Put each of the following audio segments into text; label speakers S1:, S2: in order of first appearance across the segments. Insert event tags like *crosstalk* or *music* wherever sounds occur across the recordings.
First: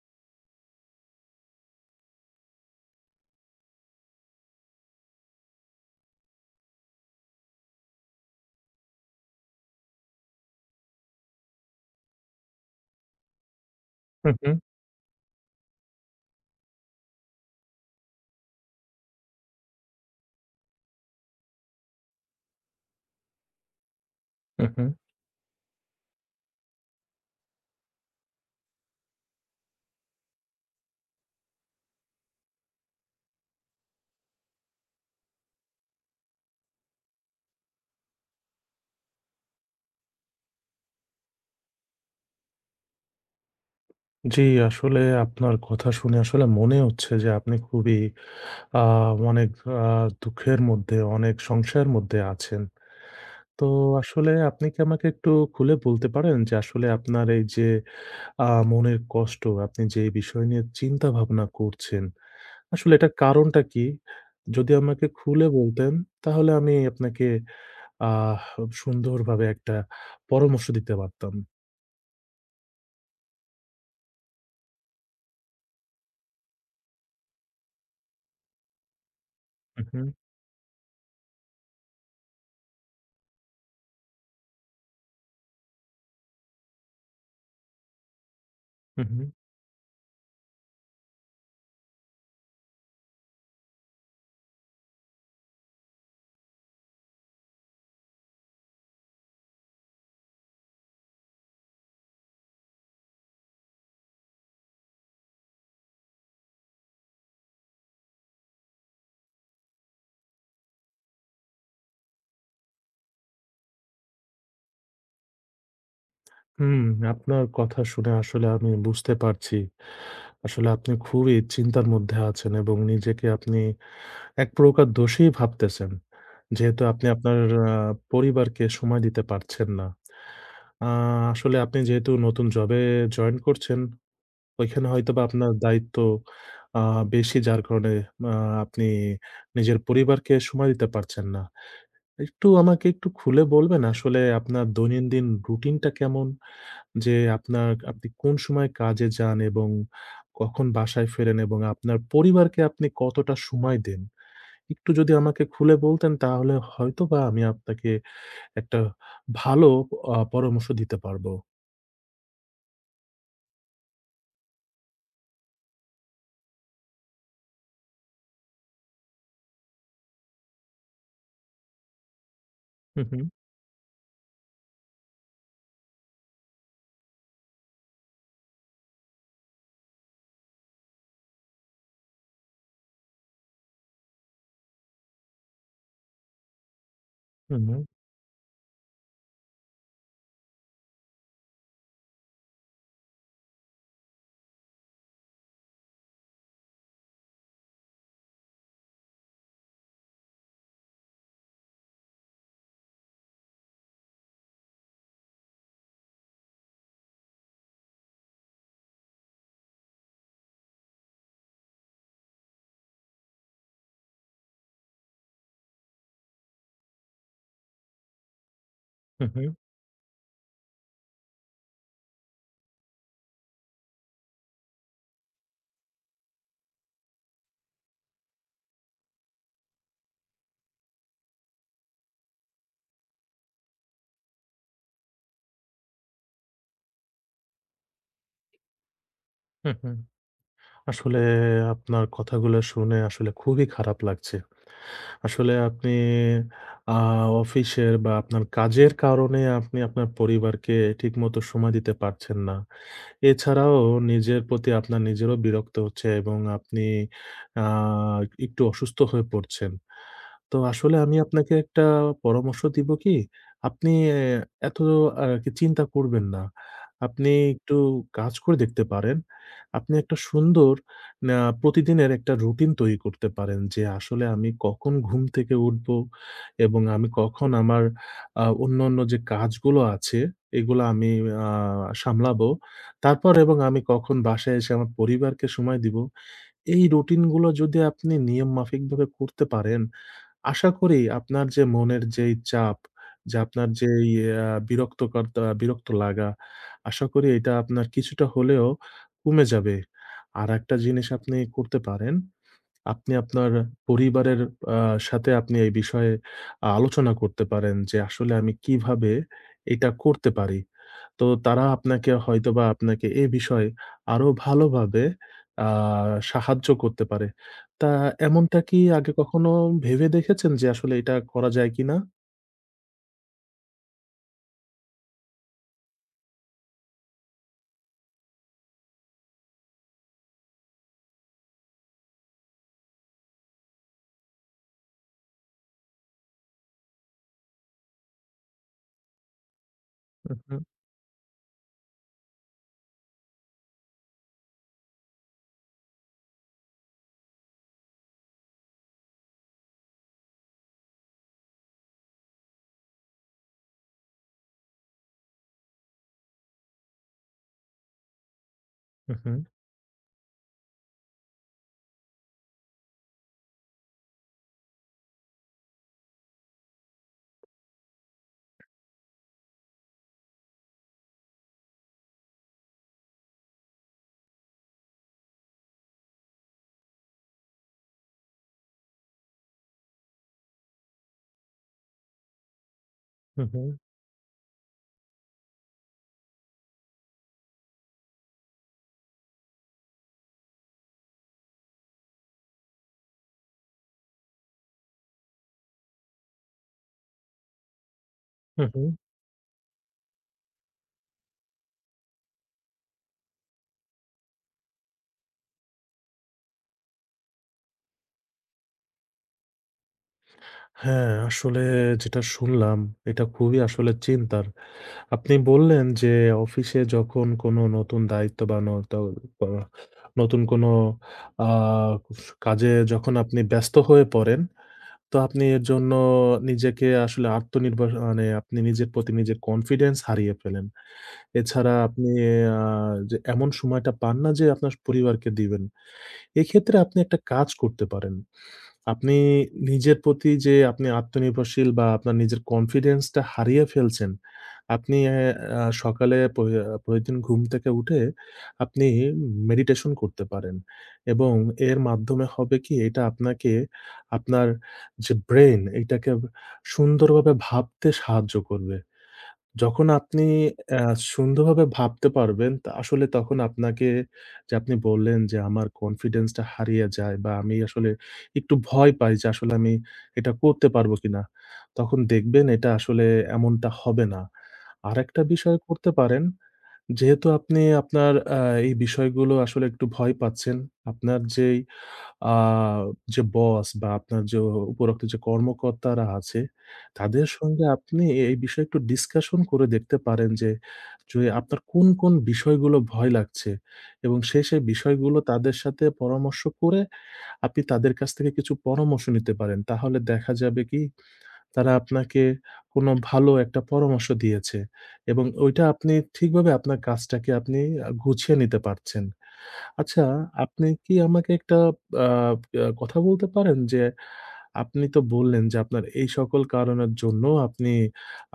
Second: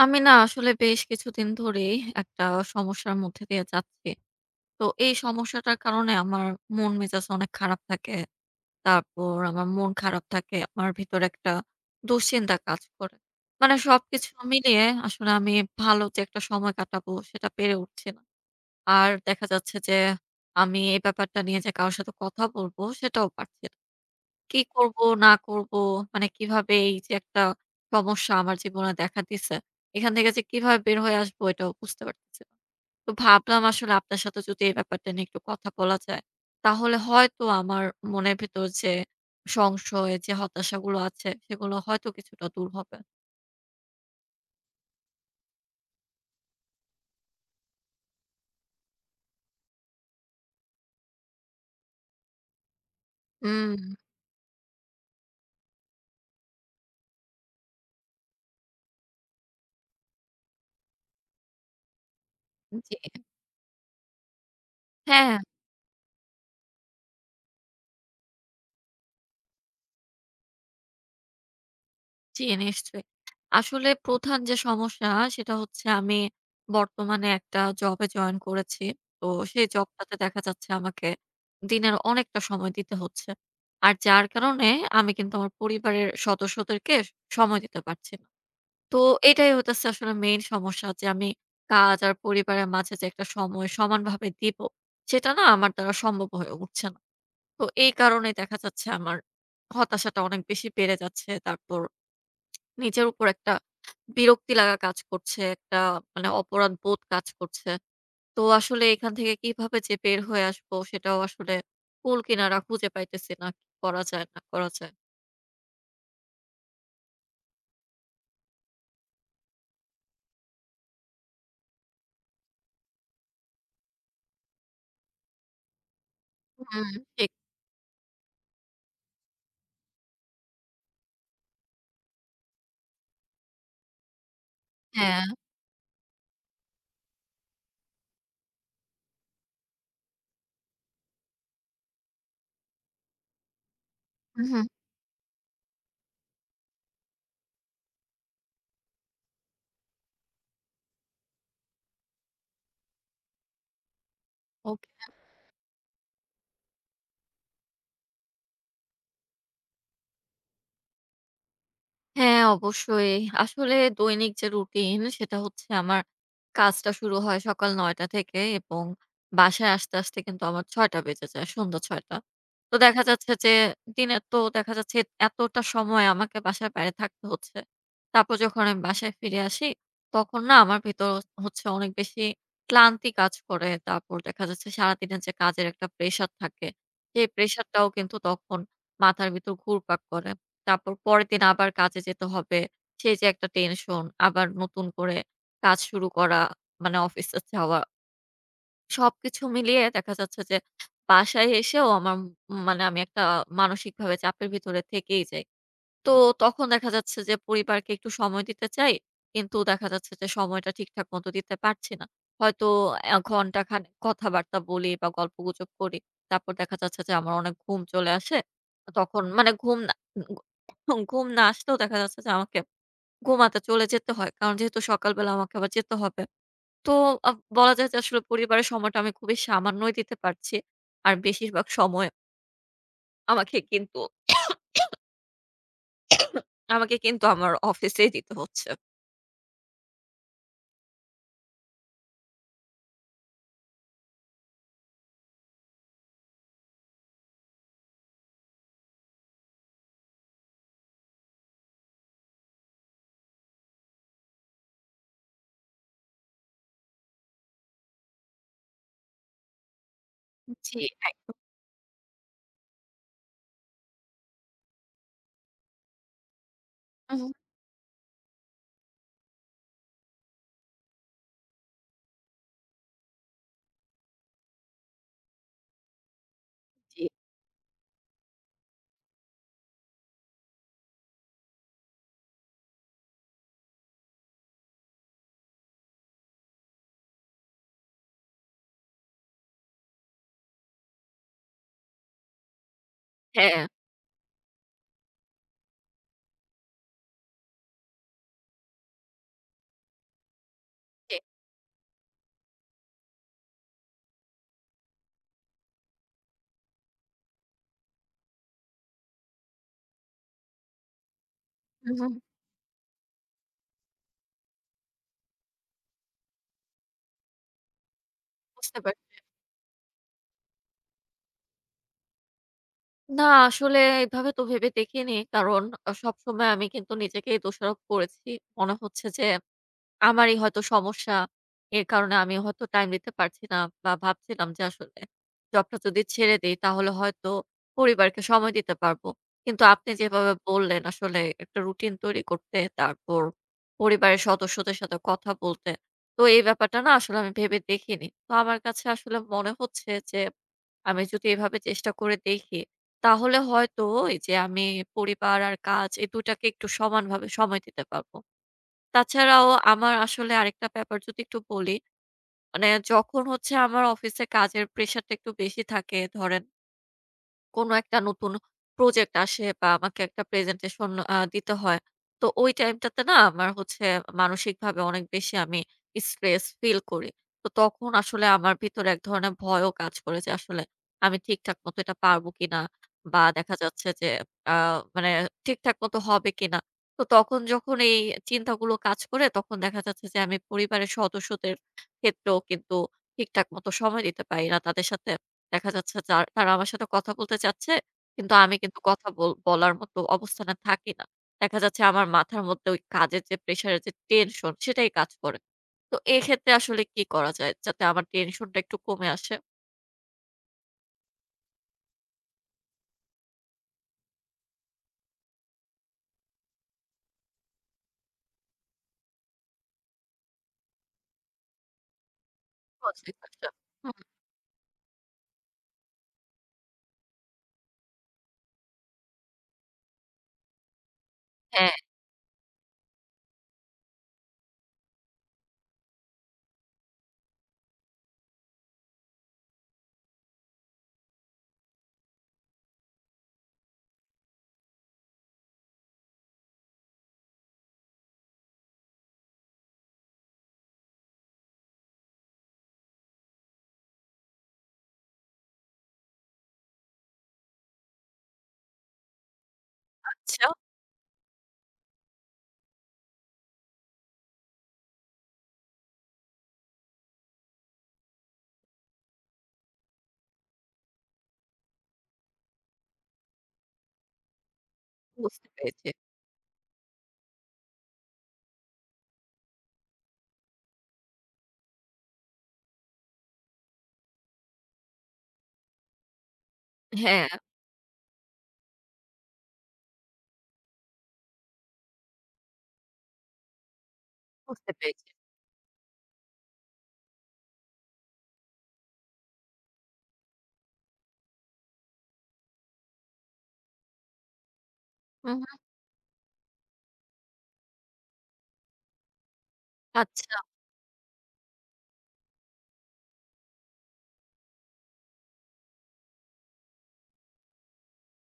S1: আমি না আসলে বেশ কিছুদিন ধরেই একটা সমস্যার মধ্যে দিয়ে যাচ্ছি। তো এই সমস্যাটার কারণে আমার মন মেজাজ অনেক খারাপ থাকে। তারপর আমার মন খারাপ থাকে। আমার ভিতরে একটা দুশ্চিন্তা কাজ করে। মানে সবকিছু
S2: হুম, হুম।
S1: মিলিয়ে আসলে আমি ভালো যে একটা সময় কাটাবো সেটা পেরে উঠছি না। আর দেখা যাচ্ছে যে, আমি এই ব্যাপারটা নিয়ে যে কারো সাথে কথা বলবো সেটাও পারছি না। কি
S2: হুম, হুম।
S1: করব না করব, মানে কিভাবে এই যে একটা সমস্যা আমার জীবনে দেখা দিছে, এখান থেকে যে কিভাবে বের হয়ে আসবো এটাও বুঝতে পারতেছি না। তো ভাবলাম আসলে আপনার সাথে যদি এই ব্যাপারটা নিয়ে একটু কথা বলা যায় তাহলে হয়তো আমার মনের ভেতর যে সংশয় যে হতাশাগুলো আছে সেগুলো হয়তো কিছুটা দূর হবে।
S2: জী, আসলে আপনার কথা শুনে আসলে মনেই হচ্ছে যে আপনি খুবই আ অনেক আ দুঃখের মধ্যে অনেক সংশয়ের মধ্যে আছেন। তো
S1: হুম।
S2: আসলে আপনি কি আমাকে একটু খুলে বলতে পারেন? যে আসলে আপনার এই যে আ মনের কষ্ট আপনি যে বিষয় নিয়ে চিন্তা ভাবনা করছেন, আসলে
S1: জি।
S2: এটার কারণটা কী? যদি আমাকে
S1: হ্যাঁ, হ্যাঁ।
S2: খুলে বলতেন, তাহলে আমি আপনাকে আহ সুন্দরভাবে একটা পরামর্শ দিতে পারতাম।
S1: জি, নিশ্চয়ই। আসলে প্রধান যে, সমস্যা, সেটা হচ্ছে আমি বর্তমানে একটা জবে জয়েন করেছি। তো সেই
S2: উম হম।
S1: জবটাতে দেখা যাচ্ছে, আমাকে দিনের অনেকটা সময় দিতে হচ্ছে। আর যার কারণে আমি কিন্তু আমার পরিবারের সদস্যদেরকে সময় দিতে পারছি না। তো
S2: হুম, হুম।
S1: এটাই হইতেছে আসলে main সমস্যা যে, আমি কাজ আর পরিবারের মাঝে যে একটা সময় সমানভাবে দিবো, সেটা না আমার দ্বারা সম্ভব হয়ে উঠছে না। তো এই কারণেই দেখা যাচ্ছে আমার হতাশাটা অনেক বেশি বেড়ে যাচ্ছে। তারপর নিজের উপর একটা বিরক্তি লাগা কাজ করছে। একটা মানে অপরাধবোধ কাজ করছে। তো আসলে এখান থেকে কিভাবে যে, বের হয়ে আসবো, সেটাও আসলে কুল-কিনারা খুঁজে পাইতেছি না কি করা যায়, না করা যায়।
S2: হুম, আপনার কথা শুনে আসলে আমি বুঝতে পারছি। আসলে আপনি খুবই চিন্তার মধ্যে আছেন এবং নিজেকে আপনি ১ প্রকার দোষী ভাবতেছেন। যেহেতু
S1: হুম,
S2: আপনি
S1: ঠিক।
S2: আপনার আ পরিবারকে সময় দিতে পারছেন না। অ্যা আসলে আপনি যেহেতু নতুন job এ join করছেন, ওইখানে হয়তোবা
S1: হ্যাঁ।
S2: আপনার দায়িত্ব অ্যা বেশি, যার কারণে আ আপনি নিজের পরিবারকে সময় দিতে পারছেন না। একটু আমাকে একটু খুলে বলবেন, আসলে
S1: উ, হুম।
S2: আপনার দৈনন্দিন রুটিনটা কেমন? যে, আপনার আপনি কোন সময় কাজে যান এবং কখন বাসায় ফেরেন, এবং আপনার পরিবারকে আপনি কতটা সময় দেন? একটু
S1: ওকে।
S2: যদি আমাকে খুলে বলতেন, তাহলে হয়তোবা আমি আপনাকে একটা ভালো অ্যা পরামর্শ দিতে পারব।
S1: হ্যাঁ, অবশ্যই। আসলে দৈনিক যে রুটিন, সেটা হচ্ছে আমার কাজটা শুরু হয় সকাল ৯ঃ০০ টা থেকে এবং বাসায় আসতে, আসতে কিন্তু আমার ৬ঃ০০ টা বেজে যায়। সন্ধ্যা ৬ঃ০০ টা। তো
S2: হু,
S1: দেখা
S2: হুম।
S1: যাচ্ছে, যে দিনের তো দেখা যাচ্ছে, এতটা সময় আমাকে বাসার বাইরে থাকতে হচ্ছে। তারপর যখন আমি বাসায় ফিরে আসি, তখন না আমার ভেতর হ হচ্ছে, অনেক বেশি ক্লান্তি কাজ করে। তারপর দেখা যাচ্ছে, সারাদিনের যে কাজের একটা প্রেশার থাকে, সেই প্রেশার
S2: হুম।
S1: টাও কিন্তু তখন মাথার ভেতর ঘুরপাক করে। তারপর পরের দিন আবার কাজে যেতে হবে। সেই যে একটা টেনশন, আবার নতুন করে কাজ শুরু করা মানে অফিসে যাওয়া সবকিছু মিলিয়ে দেখা যাচ্ছে, যে বাসায় এসেও আমার মানে আমি একটা মানসিকভাবে চাপের ভিতরে থেকেই যাই। তো তখন দেখা যাচ্ছে, যে পরিবারকে একটু সময় দিতে চাই। কিন্তু দেখা যাচ্ছে, যে সময়টা ঠিকঠাক মতো দিতে পারছি না। হয়তো এ ঘন্টাখানেক কথাবার্তা বলি, বা গল্প গুজব করি। তারপর দেখা যাচ্ছে, যে আমার অনেক ঘুম চলে আসে। তখন
S2: হু,
S1: মানে
S2: হুম।
S1: ঘুম না, উ গ ঘুম না আসলেও দেখা যাচ্ছে যে আমাকে ঘুমাতে চলে যেতে হয়। কারণ যেহেতু সকাল বেলা আমাকে আবার যেতে হবে। তো অ্যাঁ বলা যায় যে, আসলে পরিবারের সময়টা আমি খুবই সামান্যই দিতে পারছি। আর বেশিরভাগ সময় আমাকে কিন্তু *coughs* *coughs* আমাকে কিন্তু আমার অফিসেই দিতে হচ্ছে।
S2: হুম, হুম। আসলে আপনার কথাগুলো শুনে আসলে খুবই খারাপ লাগছে। আসলে আপনি অ্যাঁ অফিসের বা আপনার কাজের কারণে আপনি আপনার পরিবারকে ঠিকমতো সময় দিতে পারছেন না। এছাড়াও নিজের প্রতি আপনার নিজেরও বিরক্ত হচ্ছে এবং আপনি, অ্যা একটু অসুস্থ হয়ে পড়ছেন। তো
S1: জি,
S2: আসলে আমি
S1: একদম।
S2: আপনাকে একটা পরামর্শ দিব কি? আপনি এ এত আর কি চিন্তা করবেন না। আপনি
S1: হুম।
S2: একটু কাজ করে দেখতে পারেন। আপনি একটা সুন্দর ন্যা প্রতিদিনের একটা রুটিন তৈরি করতে পারেন। যে, আসলে আমি কখন ঘুম থেকে উঠবো, এবং
S1: জি।
S2: আমি কখন আমার অ্যা অন্যান্য যে, কাজগুলো আছে, এগুলো আমি অ্যাঁ সামলাবো। তারপর এবং আমি কখন বাসায় এসে আমার পরিবারকে সময় দিব। এই রুটিন গুলো যদি আপনি নিয়ম মাফিকভাবে করতে পারেন, আশা করি আপনার যে, মনের যেই চাপ যে,
S1: হ্যাঁ।
S2: আপনার যেই এই অ্যাঁ বিরক্তকর্তা, বিরক্ত লাগা আশা করি এটা আপনার কিছুটা হলেও কমে যাবে। আরেকটা জিনিস
S1: জি।
S2: আপনি করতে পারেন। আপনি আপনার পরিবারের অ্যা সাথে আপনি এই বিষয়ে আ আলোচনা করতে পারেন যে, আসলে আমি কিভাবে এটা করতে পারি। তো তারা
S1: হুম,
S2: আপনাকে
S1: হুম।
S2: হয়তোবা আপনাকে এ বিষয়ে আরো ভালোভাবে অ্যাঁ সাহায্য করতে পারে। তা এমনটা
S1: বুঝতে
S2: কি আগে
S1: পারছি।
S2: কখনো ভেবে দেখেছেন যে, আসলে এটা করা যায় কিনা?
S1: না আসলে এভাবে তো ভেবে দেখিনি। কারণ আ সবসময় আমি কিন্তু নিজেকেই দোষারোপ করেছি। মনে হচ্ছে যে, আমারই হয়তো সমস্যা। এর কারণে আমি হয়তো টাইম দিতে পারছি না বা ভাবছিলাম যে, আসলে জবটা যদি ছেড়ে দেই, তাহলে হয়তো পরিবারকে সময় দিতে পারব কিন্তু আপনি যেভাবে
S2: হুম, হুম।
S1: বললেন, আসলে একটা রুটিন তৈরি করতে, তারপর পরিবারের সদস্যদের সাথে কথা বলতে। তো এই ব্যাপারটা না আসলে আমি ভেবে দেখিনি। তো আমার কাছে আসলে মনে হচ্ছে, যে, আমি যদি এভাবে চেষ্টা করে দেখি তাহলে হয়তো এই যে, আমি পরিবার আর কাজ এই ২ টাকে একটু সমানভাবে সময় দিতে পারবো।
S2: হুম, হুম।
S1: তাছাড়াও আমার আসলে আরেকটা ব্যাপার যদি একটু বলি, মানে যখন হচ্ছে আমার অফিসে কাজের প্রেশারটা একটু বেশি থাকে ধরেন কোন একটা নতুন প্রজেক্ট আসে, বা আমাকে একটা প্রেজেন্টেশন আ দিতে হয়। তো ওই টাইমটাতে না আমার হচ্ছে মানসিকভাবে অনেক বেশি আমি স্ট্রেস ফিল করি। তো তখন আসলে আমার ভিতরে এক ধরনের ভয়ও কাজ করে যে, আসলে আমি ঠিকঠাক মতো এটা পারব কিনা! বা
S2: হুম,
S1: দেখা
S2: হুম।
S1: যাচ্ছে যে, আ মানে ঠিকঠাক মতো হবে কিনা! তো তখন যখন এই চিন্তাগুলো কাজ করে তখন দেখা যাচ্ছে যে, আমি পরিবারের সদস্যদের ক্ষেত্রেও কিন্তু ঠিকঠাক মতো সময় দিতে পারি না। তাদের সাথে দেখা যাচ্ছে যার তারা আমার সাথে কথা বলতে চাচ্ছে। কিন্তু আমি
S2: হুম,
S1: কিন্তু
S2: হুম।
S1: কথা বল বলার মতো অবস্থানে থাকি না। দেখা যাচ্ছে আমার মাথার মধ্যে ওই কাজের যে, প্রেশার এর যে, টেনশন সেটাই কাজ করে। তো এক্ষেত্রে আসলে কি করা যায়? যাতে আমার টেনশন টা একটু কমে আসে?
S2: হ্যাঁ, আসলে যেটা শুনলাম, এটা খুবই আসলে চিন্তার। আপনি বললেন, যে অফিসে যখন কোনো নতুন দায়িত্ববান নতো অ নতুন কোন আ ইজ কাজে
S1: বুঝতে
S2: যখন আপনি
S1: পারলাম।
S2: ব্যস্ত
S1: হুম।
S2: হয়ে পড়েন। তো আপনি এর জন্য নিজেকে আসলে আত্মনির্ভর, মানে আপনি নিজের প্রতি নিজের কনফিডেন্স হারিয়ে ফেলেন। এছাড়া
S1: হ্যাঁ।
S2: আপনি আ যে এমন সময়টা পান না, যে আপনার পরিবারকে দিবেন। এক্ষেত্রে আপনি একটা কাজ করতে পারেন। আপনি নিজের প্রতি যে আপনি আত্মনির্ভরশীল, বা আপনার নিজের কনফিডেন্স টা হারিয়ে ফেলছেন, আপনি এ আ সকালে পই আ প্রতিদিন ঘুম থেকে উঠে, আপনি মেডিটেশন করতে পারেন, এবং এর মাধ্যমে হবে কি? এটা আপনাকে আপনার যে ব্রেইন, এটাকে সুন্দরভাবে ভাবতে সাহায্য করবে। যখন আপনি
S1: আচ্ছা।
S2: এ সুন্দরভাবে ভাবতে পারবেন, তো আসলে তখন আপনাকে যে আপনি বললেন যে, "আমার কনফিডেন্স টা হারিয়ে যায়।" বা, "আমি আসলে একটু ভয় পাই, যে আসলে আমি এটা করতে পারব কিনা।" তখন দেখবেন এটা আসলে এমনটা হবে না। আরেকটা
S1: বুঝতে
S2: বিষয়
S1: পেরেছি।
S2: করতে পারেন, যেহেতু আপনি আপনার আ এই বিষয়গুলো আসলে একটু ভয় পাচ্ছেন। আপনার যেই আ যে বস, বা আপনার যে উপরোক্ত যে কর্মকর্তারা আছে,
S1: হ্যাঁ।
S2: তাদের সঙ্গে আপনি এ এই বিষয়ে একটু ডিসকাশন করে দেখতে পারেন। যে, জ ই আপনার কোন, কোন বিষয়গুলো ভয় লাগছে, এবং সেই, সেই
S1: বুঝতে পেরেছি।
S2: বিষয়গুলো তাদের সাথে পরামর্শ করে, আপনি তাদের কাছ থেকে কিছু পরামর্শ নিতে পারেন। তাহলে দেখা যাবে কি? তারা আপনাকে কোন ভালো একটা পরামর্শ দিয়েছে, এবং
S1: হু, হু।
S2: ওইটা আপনি ঠিকভাবে আপনার কাজটাকে আপনি আ গুছিয়ে নিতে পারছেন। আচ্ছা,
S1: আচ্ছা।
S2: আপনি কি আমাকে একটা বা বাঁ কথা বলতে পারেন? যে, আপনি তো বললেন, যে আপনার এই সকল কারণের জন্য আপনি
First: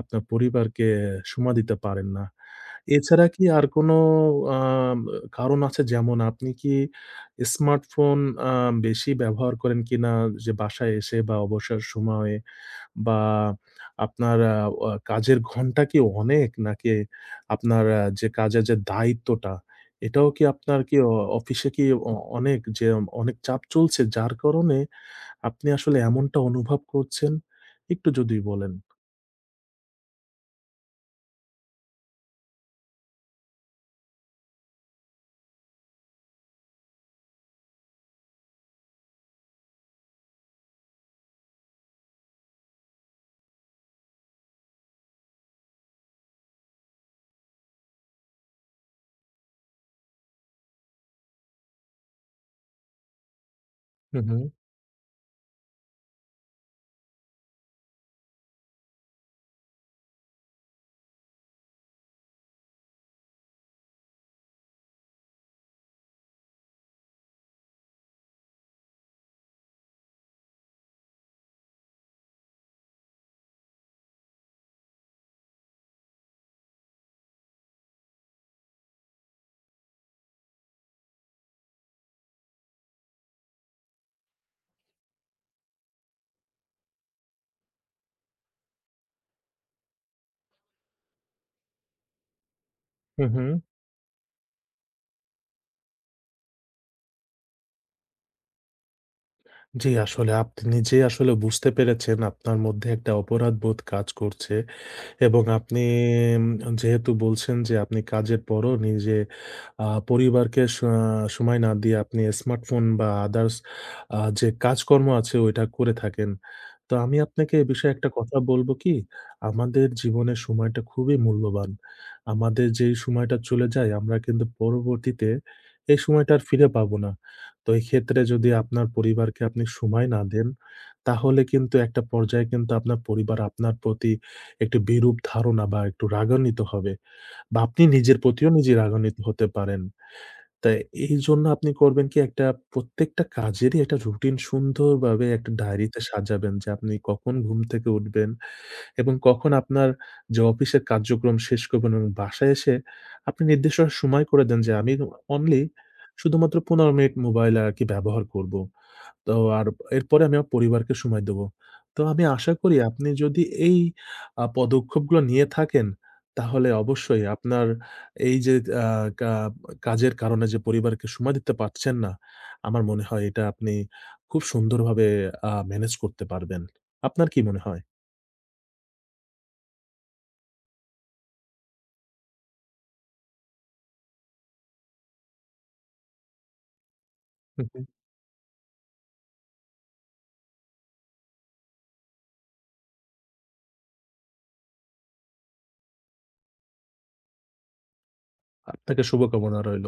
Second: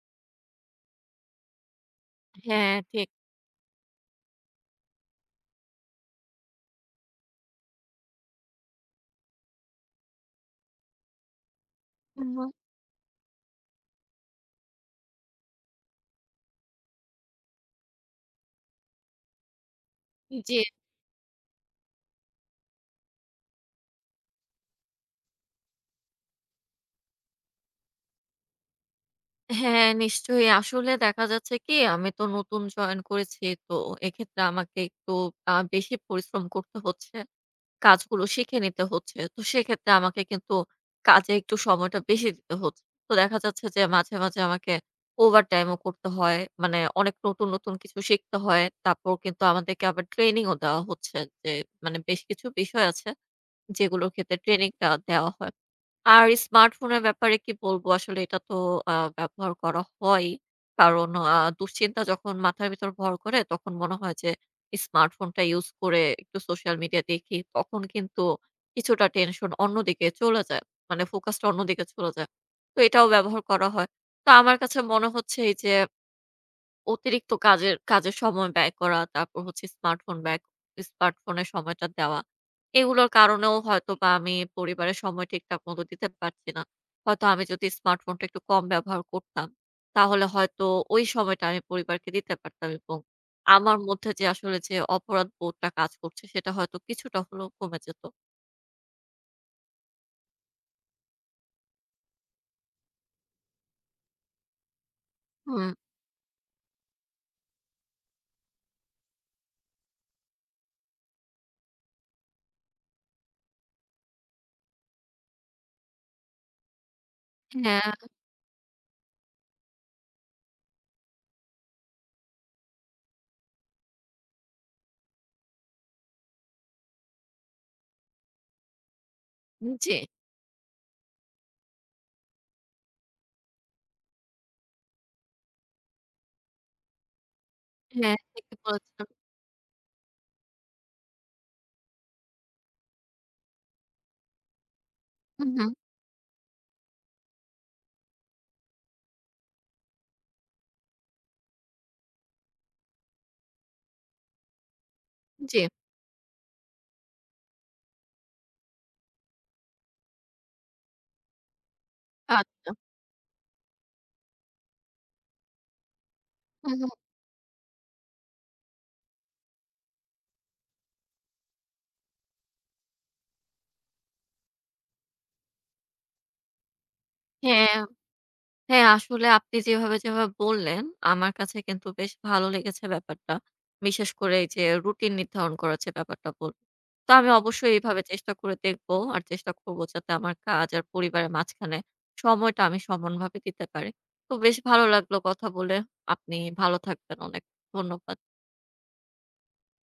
S2: আপনার পরিবারকে সময় দিতে পারেন না।
S1: হ্যাঁ। ঠিক।
S2: এছাড়া কি আর কোন আ ব কারণ আছে? যেমন আপনি কি স্মার্টফোন আ বেশি ব্যবহার করেন কিনা? যে বাসায় এসে, বা অবসর
S1: উম
S2: সময়?
S1: হুম।
S2: বা আপনার আ অ কাজের ঘন্টা কি অনেক? নাকি আপনার আ যে কাজের যে দায়িত্বটা, এটাও
S1: উ
S2: কি
S1: জ্বি।
S2: আপনার কি অ অফিসে কি অ অনেক যে অনেক চাপ চলছে, যার কারণে আপনি আসলে এমনটা অনুভব করছেন? একটু যদি বলেন?
S1: হ্যাঁ, নিশ্চয়ই। আসলে দেখা যাচ্ছে কি আমি তো নতুন জয়েন করেছি। তো এক্ষেত্রে আমাকে একটু আ বেশি পরিশ্রম করতে হচ্ছে। কাজগুলো শিখে নিতে হচ্ছে। তো সেক্ষেত্রে আমাকে কিন্তু কাজে একটু সময়টা বেশি দিতে হচ্ছে। তো দেখা যাচ্ছে যে মাঝে, মাঝে আমাকে ওভারটাইম ও করতে হয়। মানে অনেক নতুন, নতুন কিছু শিখতে হয়। তারপর কিন্তু আমাদেরকে আবার ট্রেনিংও দেওয়া হচ্ছে যে মানে বেশ কিছু বিষয় আছে, যেগুলোর
S2: হুম,
S1: ক্ষেত্রে
S2: হুম।
S1: ট্রেনিংটা দেওয়া হয়। আর স্মার্টফোনের ব্যাপারে কি বলবো আসলে এটা তো আ ব্যবহার করা হয়ই। কারণ আ দুশ্চিন্তা যখন মাথার ভেতর ভর করে তখন মনে হয় যে স্মার্টফোনটা ইউজ করে একটু সোশ্যাল মিডিয়া দেখি। তখন কিন্তু কিছুটা টেনশন অন্যদিকে চলে যায়। মানে ফোকাসটা অন্যদিকে চলে যায়। তো এটাও ব্যবহার করা হয়। তো আমার কাছে মনে হচ্ছে এই যে অতিরিক্ত কাজের কাজের সময় ব্যয় করা। তারপর হচ্ছে স্মার্টফোন ব্যয়, স্মার্টফোনের সময়টা দেওয়া। এইগুলোর কারণেও হয়তোবা আমি পরিবারের সময় ঠিকঠাক মতো দিতে পারছি না। হয়তো আমি যদি স্মার্টফোনটা একটু কম ব্যবহার করতাম। তাহলে হয়তো ওই সময়টা আমি পরিবারকে দিতে পারতাম এবং
S2: হুম, হুম।
S1: আমার মধ্যে, যে আসলে যে অপরাধ বোধটা কাজ করছে সেটা হয়তো কিছুটা হলেও কমে যেত।
S2: জ্বি, আসলে আপনি নিজেই আসলে বুঝতে পেরেছেন আপনার মধ্যে একটা অপরাধবোধ কাজ করছে। এবং
S1: হুম।
S2: আপনি ম অ যেহেতু বলছেন, যে, আপনি কাজের পরও নিজে আ পরিবারকে স সময় না দিয়ে আপনি স্মার্টফোন বা আদারস আ যে, কাজকর্ম আছে ওইটা করে থাকেন। তো আমি আপনাকে এ
S1: হ্যাঁ।
S2: বিষয়ে একটা কথা বলব কি? আমাদের জীবনের সময়টা খুবই মূল্যবান। আমাদের যেই সময়টা চলে যায় আমরা কিন্তু পরবর্তীতে এই সময়টা আর ফিরে পাবো না। তো এই ক্ষেত্রে যদি আপনার পরিবারকে আপনি
S1: জ্বি।
S2: সময় না দেন, তাহলে কিন্তু একটা পর্যায়ে কিন্তু আপনার পরিবার আপনার প্রতি একটি বিরূপ ধারণা বা একটু রাগান্বিত হবে। বা আপনি
S1: হ্যাঁ,
S2: নিজের প্রতিও
S1: ঠিকই
S2: নিজেই
S1: বলেছেন।
S2: রাগান্বিত হতে পারেন। তাই এ এইজন্য আপনি করবেন কি একটা প্রত্যেকটা কাজেরই একটা রুটিন সুন্দর ভাবে একটা
S1: উহু।
S2: ডায়রিতে সাজাবেন যে, আপনি কখন ঘুম থেকে উঠবেন। এবং কখন আপনার যে, অফিসের কার্যক্রম শেষ করবেন এবং বাসায় এসে আপনি নির্দিষ্ট সময় করে দেন যে, আমি উ অনলি
S1: জ্বি।
S2: শুধুমাত্র ১৫ মিনিট মোবাইল আরকি ব্যবহার করব। তো আর এরপরে আমি ইয়া পরিবারকে সময় দেবো। তো আমি আশা
S1: আচ্ছা।
S2: করি আপনি যদি এই আ পদক্ষেপগুলো নিয়ে থাকেন তাহলে
S1: হুম, হুম।
S2: অবশ্যই আপনার এই যে, আ কা কাজের কারণে যে, পরিবারকে সময় দিতে পারছেন না, আমার মনে হয় এটা আপনি খুব সুন্দরভাবে আ মেনেজ করতে পারবেন। আপনার কি মনে
S1: হ্যাঁ,
S2: হয়?
S1: হ্যাঁ, আসলে আপনি যেভাবে, যেভাবে বললেন, আমার কাছে কিন্তু বেশ ভালো লেগেছে ব্যাপারটা। বিশেষ করে এই যে, রুটিন নির্ধারণ করার যে, ব্যাপারটা বল তো আমি
S2: হুম,
S1: অবশ্যই
S2: হুম।
S1: এভাবে চেষ্টা করে দেখবো আর চেষ্টা করব যাতে আমার কাজ আর পরিবারের মাঝখানে সময়টা আমি সমানভাবে দিতে পারি। তো বেশ ভালো লাগলো কথা বলে। আপনি ভালো থাকবেন। অনেক ধন্যবাদ।
S2: আপনাকে শুভকামনা রইল।